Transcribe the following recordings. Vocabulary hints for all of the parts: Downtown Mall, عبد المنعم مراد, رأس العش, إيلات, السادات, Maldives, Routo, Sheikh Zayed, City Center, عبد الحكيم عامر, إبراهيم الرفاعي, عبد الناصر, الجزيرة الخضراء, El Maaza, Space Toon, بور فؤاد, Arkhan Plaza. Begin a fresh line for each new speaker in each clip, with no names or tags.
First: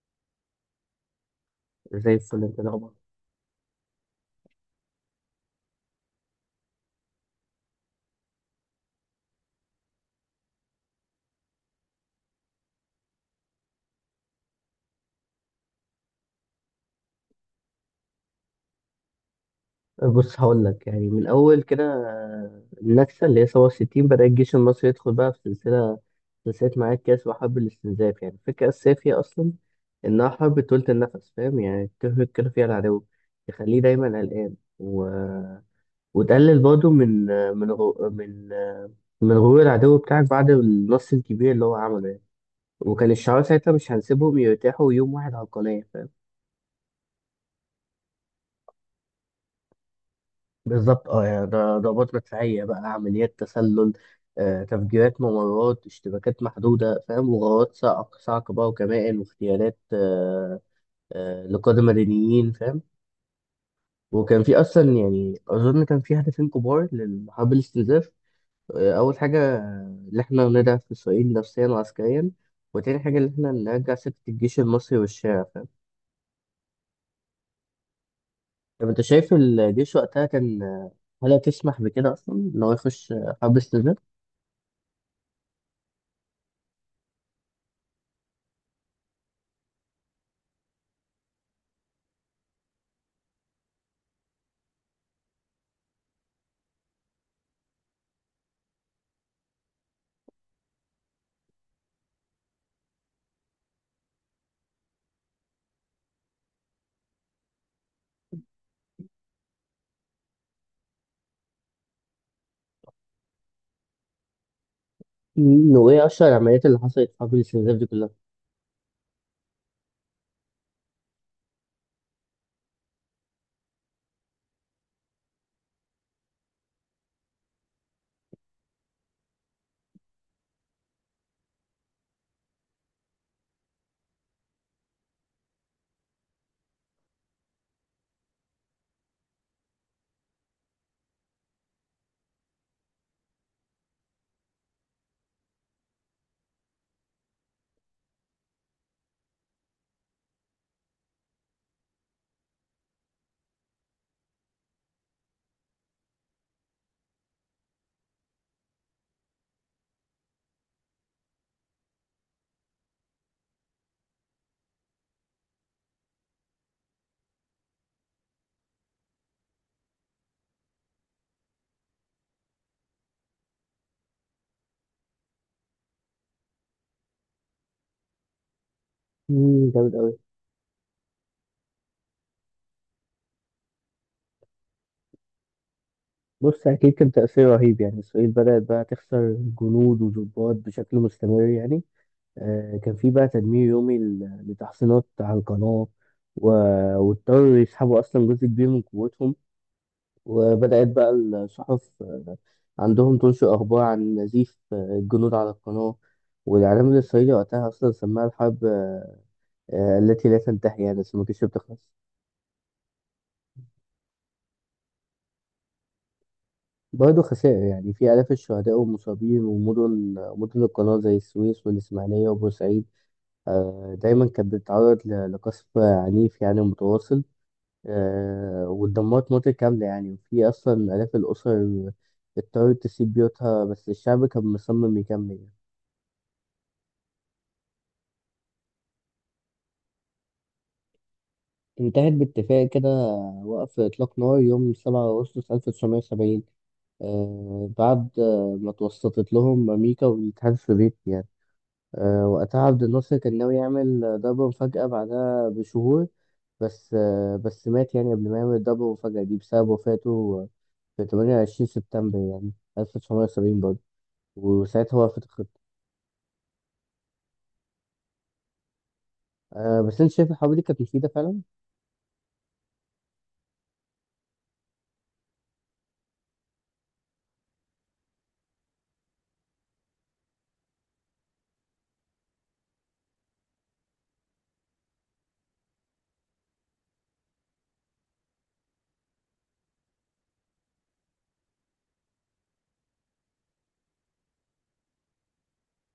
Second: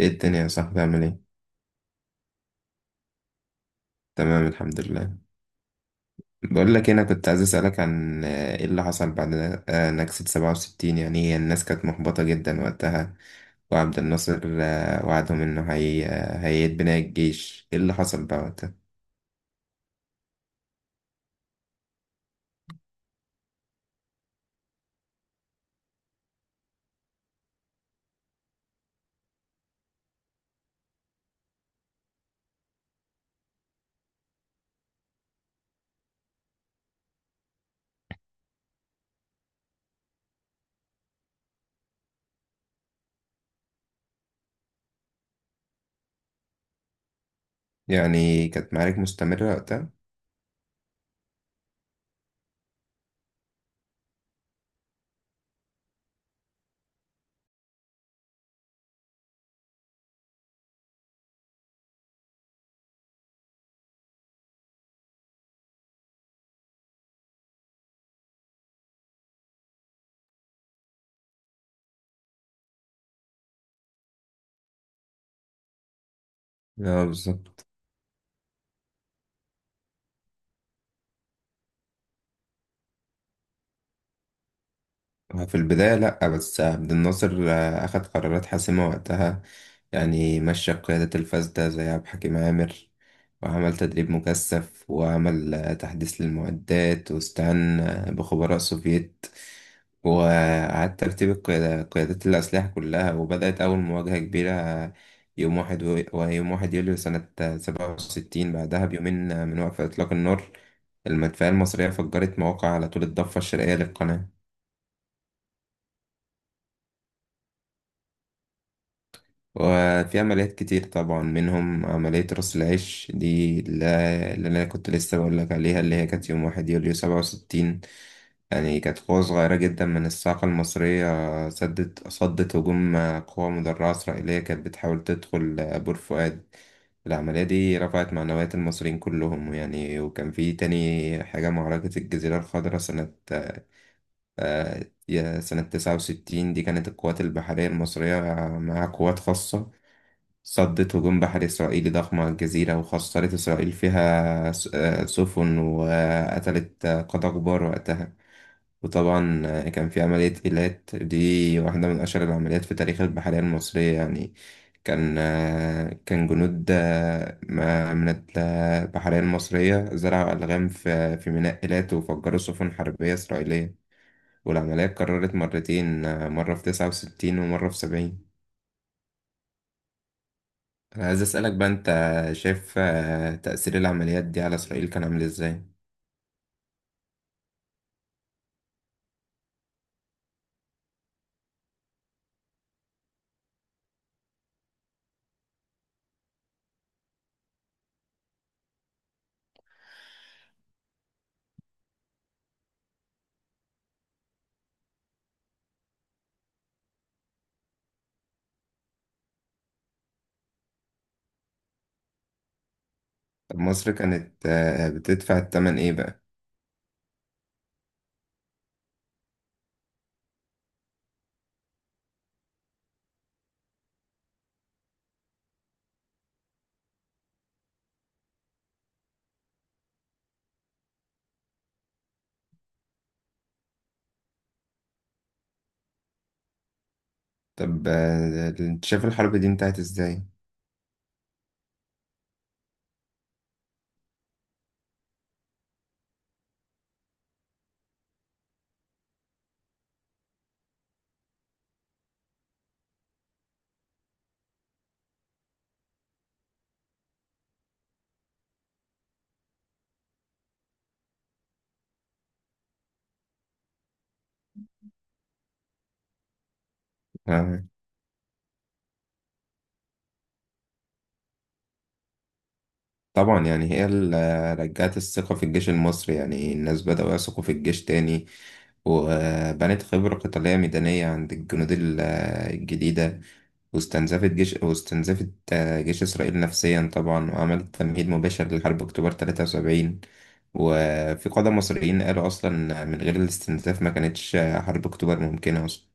ايه الدنيا يا صاحبي عامل ايه؟
زي الفل، انت الاخبار؟
تمام، الحمد لله. بقول لك إيه، انا كنت عايز اسألك عن ايه اللي حصل بعد نكسة 67. يعني هي الناس كانت محبطة جدا وقتها، وعبد الناصر وعدهم انه هي هيعيد بناء الجيش. ايه اللي حصل بقى وقتها؟
بص، هقول لك يعني من اول كده، النكسه اللي هي 67 بدا الجيش المصري يدخل بقى في سلسله معاك كاس وحرب الاستنزاف. يعني الفكره الاساسيه فيها اصلا انها حرب طولة النفس، فاهم؟ يعني تهلك كده فيها العدو، تخليه دايما قلقان وتقلل برضه من غرور العدو بتاعك بعد النص الكبير اللي هو عمله يعني. وكان الشعار ساعتها: مش هنسيبهم يرتاحوا يوم واحد على القناه.
يعني كانت معارك مستمرة وقتها؟
بالظبط، اه، يعني ده ضربات مدفعية بقى، عمليات تسلل، تفجيرات ممرات، اشتباكات محدودة، فاهم، وغارات صاع صاع كبار، وكمائن، واغتيالات لقادة مدنيين، فاهم. وكان في أصلا، يعني أظن كان في هدفين كبار لحرب الاستنزاف. أول حاجة، إن إحنا نضعف إسرائيل نفسيا وعسكريا، وتاني حاجة إن إحنا نرجع سكة الجيش المصري والشارع، فاهم.
اه، بالظبط.
طب أنت شايف الجيش وقتها كان، هل تسمح بكده أصلا إن هو يخش حرب استنزاف؟
في البداية لأ، بس عبد الناصر أخد قرارات حاسمة وقتها. يعني مشى قيادة الفاسدة زي عبد الحكيم عامر، وعمل تدريب مكثف، وعمل تحديث للمعدات، واستعان بخبراء سوفييت، وإعادة ترتيب قيادات الأسلحة كلها. وبدأت أول مواجهة كبيرة، ويوم واحد يوليو سنة 67. بعدها بيومين من وقف إطلاق النار، المدفعية المصرية فجرت مواقع على طول الضفة الشرقية للقناة.
مم، وايه اشهر العمليات اللي حصلت حرب الاستنزاف دي كلها؟
وفي عمليات كتير طبعا منهم عملية رأس العش دي، اللي أنا كنت لسه بقولك عليها، اللي هي كانت يوم واحد يوليو 67. يعني كانت قوة صغيرة جدا من الساقة المصرية، صدت هجوم قوة مدرعة إسرائيلية كانت بتحاول تدخل بور فؤاد. العملية دي رفعت معنويات المصريين كلهم يعني. وكان في تاني حاجة، معركة الجزيرة الخضراء سنة آه، يا سنة 69. دي كانت القوات البحرية المصرية مع قوات خاصة، صدت هجوم بحري إسرائيلي ضخم على الجزيرة، وخسرت إسرائيل فيها سفن، وقتلت قادة كبار وقتها. وطبعا كان في عملية إيلات. دي واحدة من أشهر العمليات في تاريخ البحرية المصرية يعني. كان جنود من البحرية المصرية زرعوا ألغام في ميناء إيلات وفجروا سفن حربية إسرائيلية. والعملية اتكررت مرتين، مرة في 69 ومرة في 70.
مم، جامد قوي.
أنا عايز أسألك بقى، أنت شايف تأثير العمليات دي على إسرائيل كان عامل إزاي؟
بص، اكيد كان تاثير رهيب، يعني اسرائيل بدات بقى تخسر جنود وضباط بشكل مستمر يعني. آه، كان في بقى تدمير يومي لتحصينات على القناه، و- واضطروا يسحبوا اصلا جزء كبير من قوتهم. وبدات بقى الصحف عندهم تنشر اخبار عن نزيف الجنود على القناه، والاعلام الاسرائيلي وقتها اصلا سماها الحرب التي لا تنتهي، يعني بس ما كانتش بتخلص.
طب مصر كانت بتدفع الثمن إيه بقى؟
برضه خسائر، يعني في آلاف الشهداء والمصابين، ومدن القناة زي السويس والإسماعيلية وبورسعيد، دايما كانت بتتعرض لقصف عنيف يعني متواصل. واتدمرت مناطق كاملة يعني، وفي أصلا آلاف الأسر اضطرت تسيب بيوتها، بس الشعب كان مصمم يكمل يعني.
طب أنت شايف الحرب دي انتهت إزاي؟
انتهت باتفاق كده، وقف إطلاق نار يوم 7 أغسطس 1970، بعد ما توسطت لهم أمريكا والاتحاد السوفيتي يعني. وقتها عبد الناصر كان ناوي يعمل ضربة مفاجأة بعدها بشهور، بس مات يعني قبل ما يعمل الضربة المفاجأة دي، بسبب وفاته في 28 سبتمبر يعني، 1970 برضه، وساعتها وقفت الخطة.
آه،
بس أنت شايف الحرب دي كانت مفيدة فعلا؟
طبعا، يعني هي اللي رجعت الثقة في الجيش المصري. يعني الناس بدأوا يثقوا في الجيش تاني، وبنت خبرة قتالية ميدانية عند الجنود الجديدة، واستنزفت جيش إسرائيل نفسيا طبعا، وعملت تمهيد مباشر لحرب أكتوبر 73. وفي قادة مصريين قالوا أصلا من غير الاستنزاف ما كانتش حرب أكتوبر ممكنة أصلا.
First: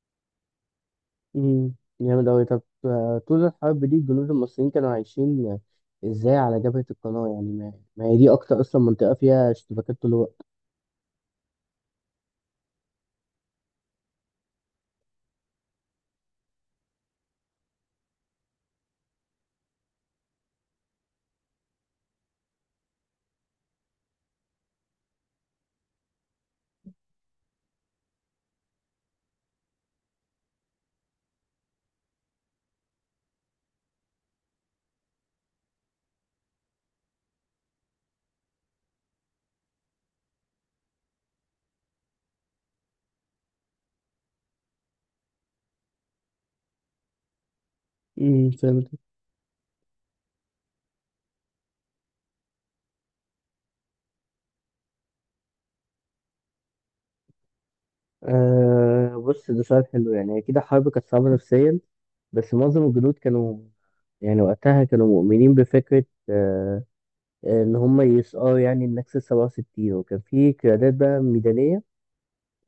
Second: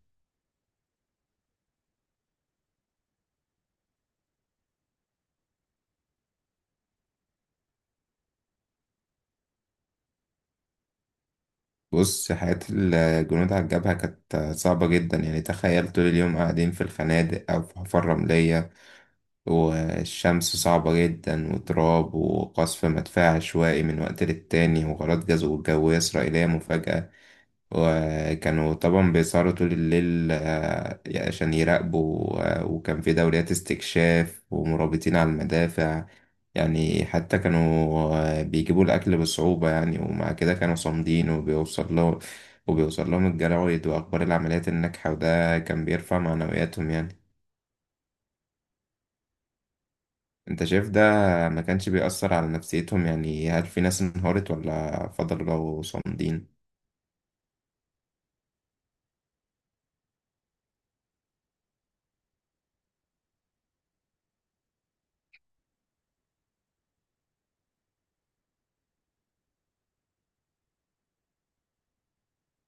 مم، جامد أوي. طب طول الحرب دي الجنود المصريين كانوا عايشين إزاي على جبهة القناة؟ يعني ما هي دي أكتر أصلا منطقة فيها اشتباكات طول الوقت.
بص، حياة الجنود على الجبهة كانت صعبة جدا. يعني تخيل طول اليوم قاعدين في الخنادق أو في حفر رملية، والشمس صعبة جدا، وتراب، وقصف مدفع عشوائي من وقت للتاني، وغارات جوية إسرائيلية مفاجئة. وكانوا طبعا بيسهروا طول الليل عشان يراقبوا، وكان في دوريات استكشاف ومرابطين على المدافع. يعني حتى كانوا بيجيبوا الأكل بصعوبة يعني. ومع كده كانوا صامدين، وبيوصل لهم الجرايد وأخبار العمليات الناجحة، وده كان بيرفع معنوياتهم يعني.
امم، فهمت.
انت شايف ده ما كانش بيأثر على نفسيتهم؟ يعني هل في ناس انهارت ولا فضلوا صامدين؟
أه، بص، ده سؤال حلو. يعني أكيد الحرب كانت صعبة نفسيا، بس معظم الجنود كانوا، يعني وقتها كانوا مؤمنين بفكرة أه، إن هم يسقوا يعني النكسة 67. وكان في قيادات بقى ميدانية،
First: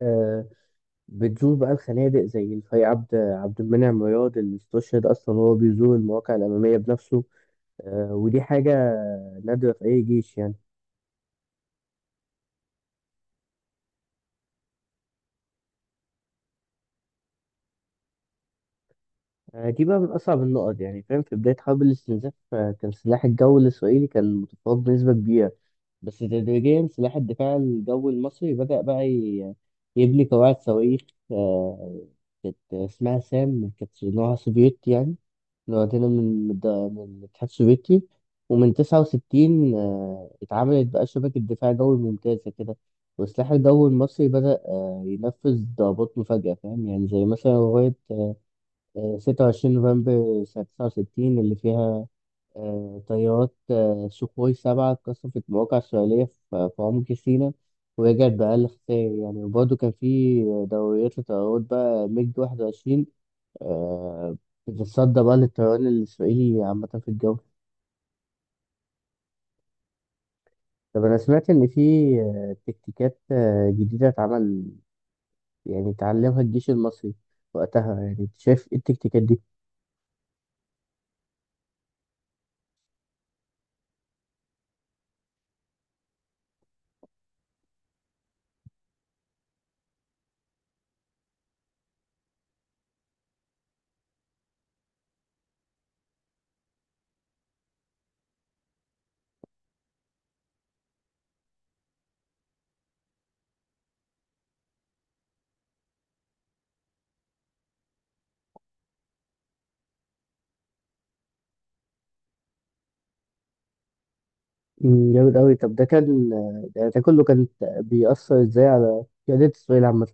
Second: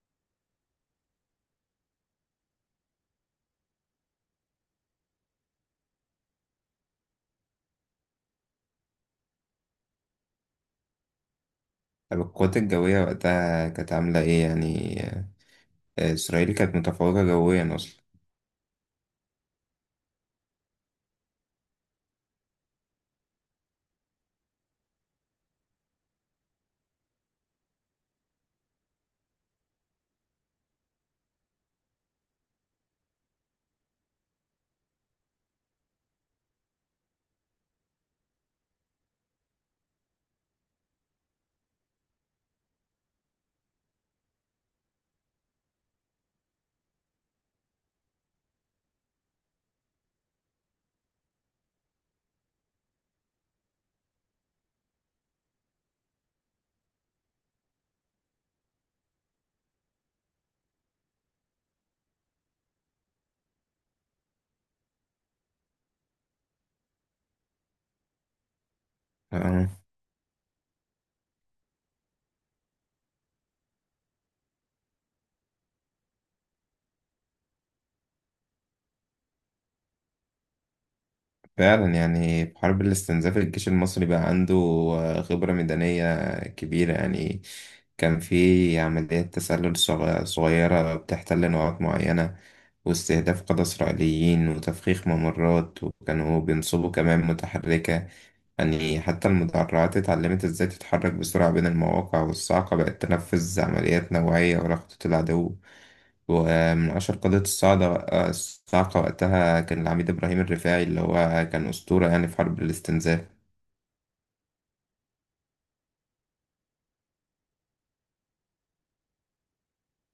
أه، بتزور بقى الخنادق، زي الفاي عبد المنعم مراد، اللي استشهد أصلا وهو بيزور المواقع الأمامية بنفسه. أه، ودي حاجة نادرة في أي جيش يعني.
طب القوات الجوية وقتها كانت عاملة ايه يعني؟ إسرائيل كانت متفوقة جويا أصلا.
أه، دي بقى من أصعب النقط يعني، فاهم. في بداية حرب الاستنزاف، كان سلاح الجو الإسرائيلي كان متفوق بنسبة كبيرة، بس تدريجيا سلاح الدفاع الجوي المصري بدأ بقى يبني قواعد صواريخ، آه، كانت اسمها سام، كانت نوعها سوفيتي يعني، لوحدنا من الاتحاد السوفيتي. ومن تسعة وستين، اتعملت بقى شبكة دفاع جوي ممتازة كده، والسلاح الجوي المصري بدأ ينفذ ضربات مفاجئة، فاهم يعني، زي مثلا لغاية ستة وعشرين نوفمبر سنة تسعة وستين، اللي فيها طيارات سوخوي سبعة اتقصفت مواقع إسرائيلية في في عمق سيناء، ورجعت بأقل خسائر يعني. وبرضه كان في دوريات لطيارات بقى ميج واحد وعشرين، آه، بتتصدى بقى للطيران الإسرائيلي عامة في الجو.
آه،
طب أنا سمعت إن في تكتيكات جديدة اتعمل، يعني اتعلمها الجيش المصري وقتها، يعني أنت شايف إيه التكتيكات دي؟
فعلا، يعني في حرب الاستنزاف الجيش المصري بقى عنده خبرة ميدانية كبيرة يعني. كان في عمليات تسلل صغيرة بتحتل نقاط معينة، واستهداف قادة إسرائيليين، وتفخيخ ممرات، وكانوا بينصبوا كمان متحركة. يعني حتى المدرعات اتعلمت ازاي تتحرك بسرعة بين المواقع، والصاعقة بقت تنفذ عمليات نوعية ورا خطوط العدو. ومن أشهر قضية الصعقة، وقتها كان العميد إبراهيم الرفاعي، اللي هو كان أسطورة يعني في حرب الاستنزاف.
مم، جامد أوي. طب ده كان، ده كله كان بيأثر إزاي على قيادات إسرائيل عامة؟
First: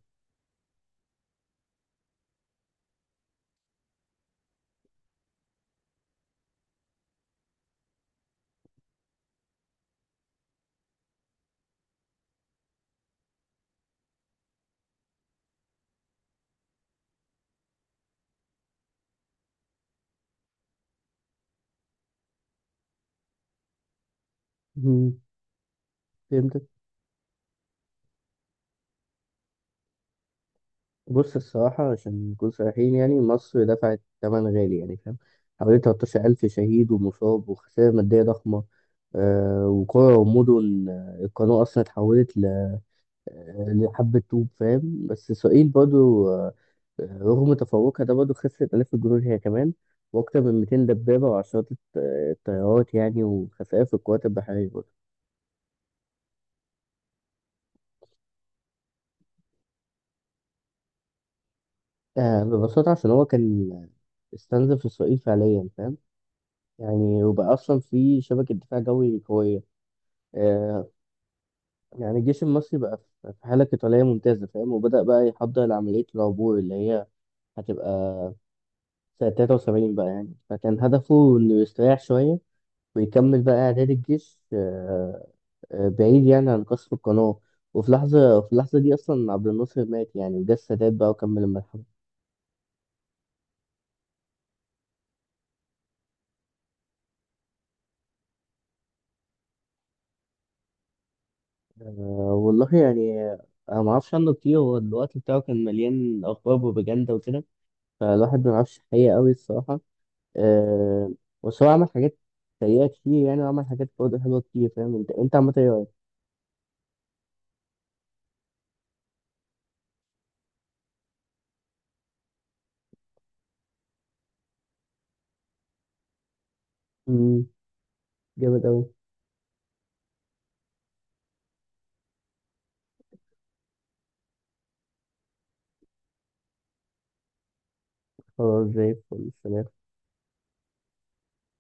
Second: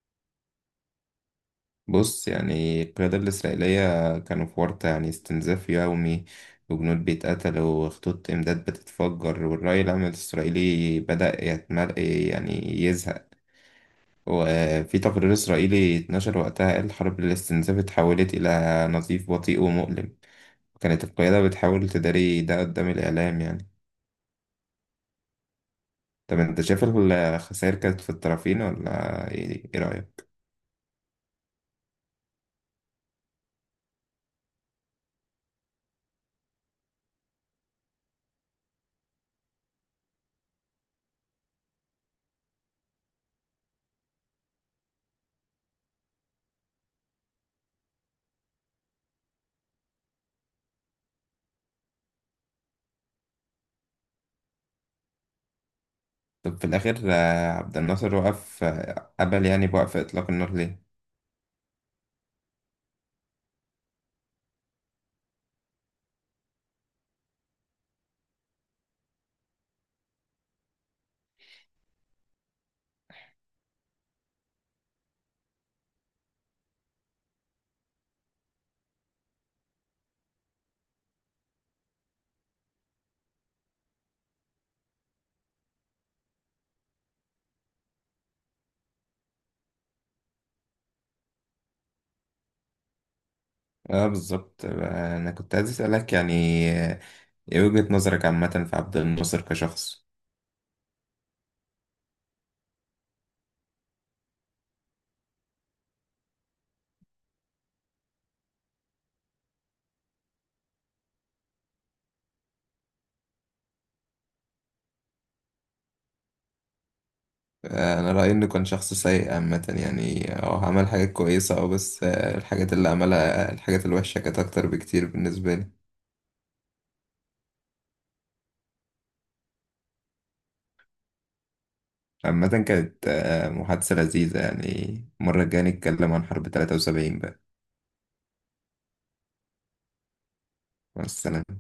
بص، يعني القيادة الإسرائيلية كانوا في ورطة، يعني استنزاف يومي، وجنود بيتقتلوا، وخطوط إمداد بتتفجر، والرأي العام الإسرائيلي بدأ يتمل يعني يزهق. وفي تقرير إسرائيلي اتنشر وقتها قال: حرب الاستنزاف اتحولت إلى نزيف بطيء ومؤلم. وكانت القيادة بتحاول تداري ده قدام الإعلام يعني.
مم،
طب انت
فهمت.
شايف الخسائر كانت في الطرفين ولا إيه رأيك؟
بص، الصراحة، عشان نكون صريحين، يعني مصر دفعت ثمن غالي يعني، فاهم، حوالي 13,000 شهيد ومصاب وخسائر مادية ضخمة. آه، وقرى ومدن القناة أصلا اتحولت لحبة طوب، فاهم. بس إسرائيل برضو، رغم تفوقها ده، برضه خسرت آلاف الجنود هي كمان، وأكتر من 200 دبابة وعشرات الطيارات يعني، وخسائر في القوات البحرية برضه.
طب في الآخر عبد الناصر وقف قبل، يعني، بوقف إطلاق النار، ليه؟
آه، ببساطة عشان هو كان استنزف إسرائيل فعليا، فاهم، يعني وبقى أصلا في شبكة دفاع جوي قوية، آه، يعني الجيش المصري بقى في في حالة قتالية ممتازة، فاهم، وبدأ بقى يحضر لعملية العبور اللي هي هتبقى سنة 73 بقى يعني. فكان هدفه إنه يستريح شوية ويكمل بقى إعداد الجيش، بعيد يعني عن قصف القناة. وفي لحظة، في اللحظة دي أصلا عبد الناصر مات يعني، وجه السادات بقى وكمل المرحلة.
اه، بالظبط. أنا كنت عايز أسألك، يعني آه، ايه وجهة نظرك عامة في عبد الناصر كشخص؟
والله يعني، أنا معرفش عنه كتير. هو الوقت بتاعه كان مليان أخبار وبروباجندا وكده، فالواحد ما يعرفش الحقيقة أوي، الصراحة. أه، بس هو عمل حاجات سيئة كتير يعني، وعمل حاجات برضه حلوة كتير، فاهم. أنت عملت إيه رأيك؟
أنا رأيي إنه كان شخص سيء عامة. يعني عمل حاجات كويسة، بس الحاجات اللي عملها، الحاجات الوحشة كانت أكتر بكتير بالنسبة لي.
أمم، جامد أوي.
عامة كانت محادثة لذيذة يعني. المرة الجاية نتكلم عن حرب 73 بقى.
خلاص، زي الفل، سلام.
مع السلامة.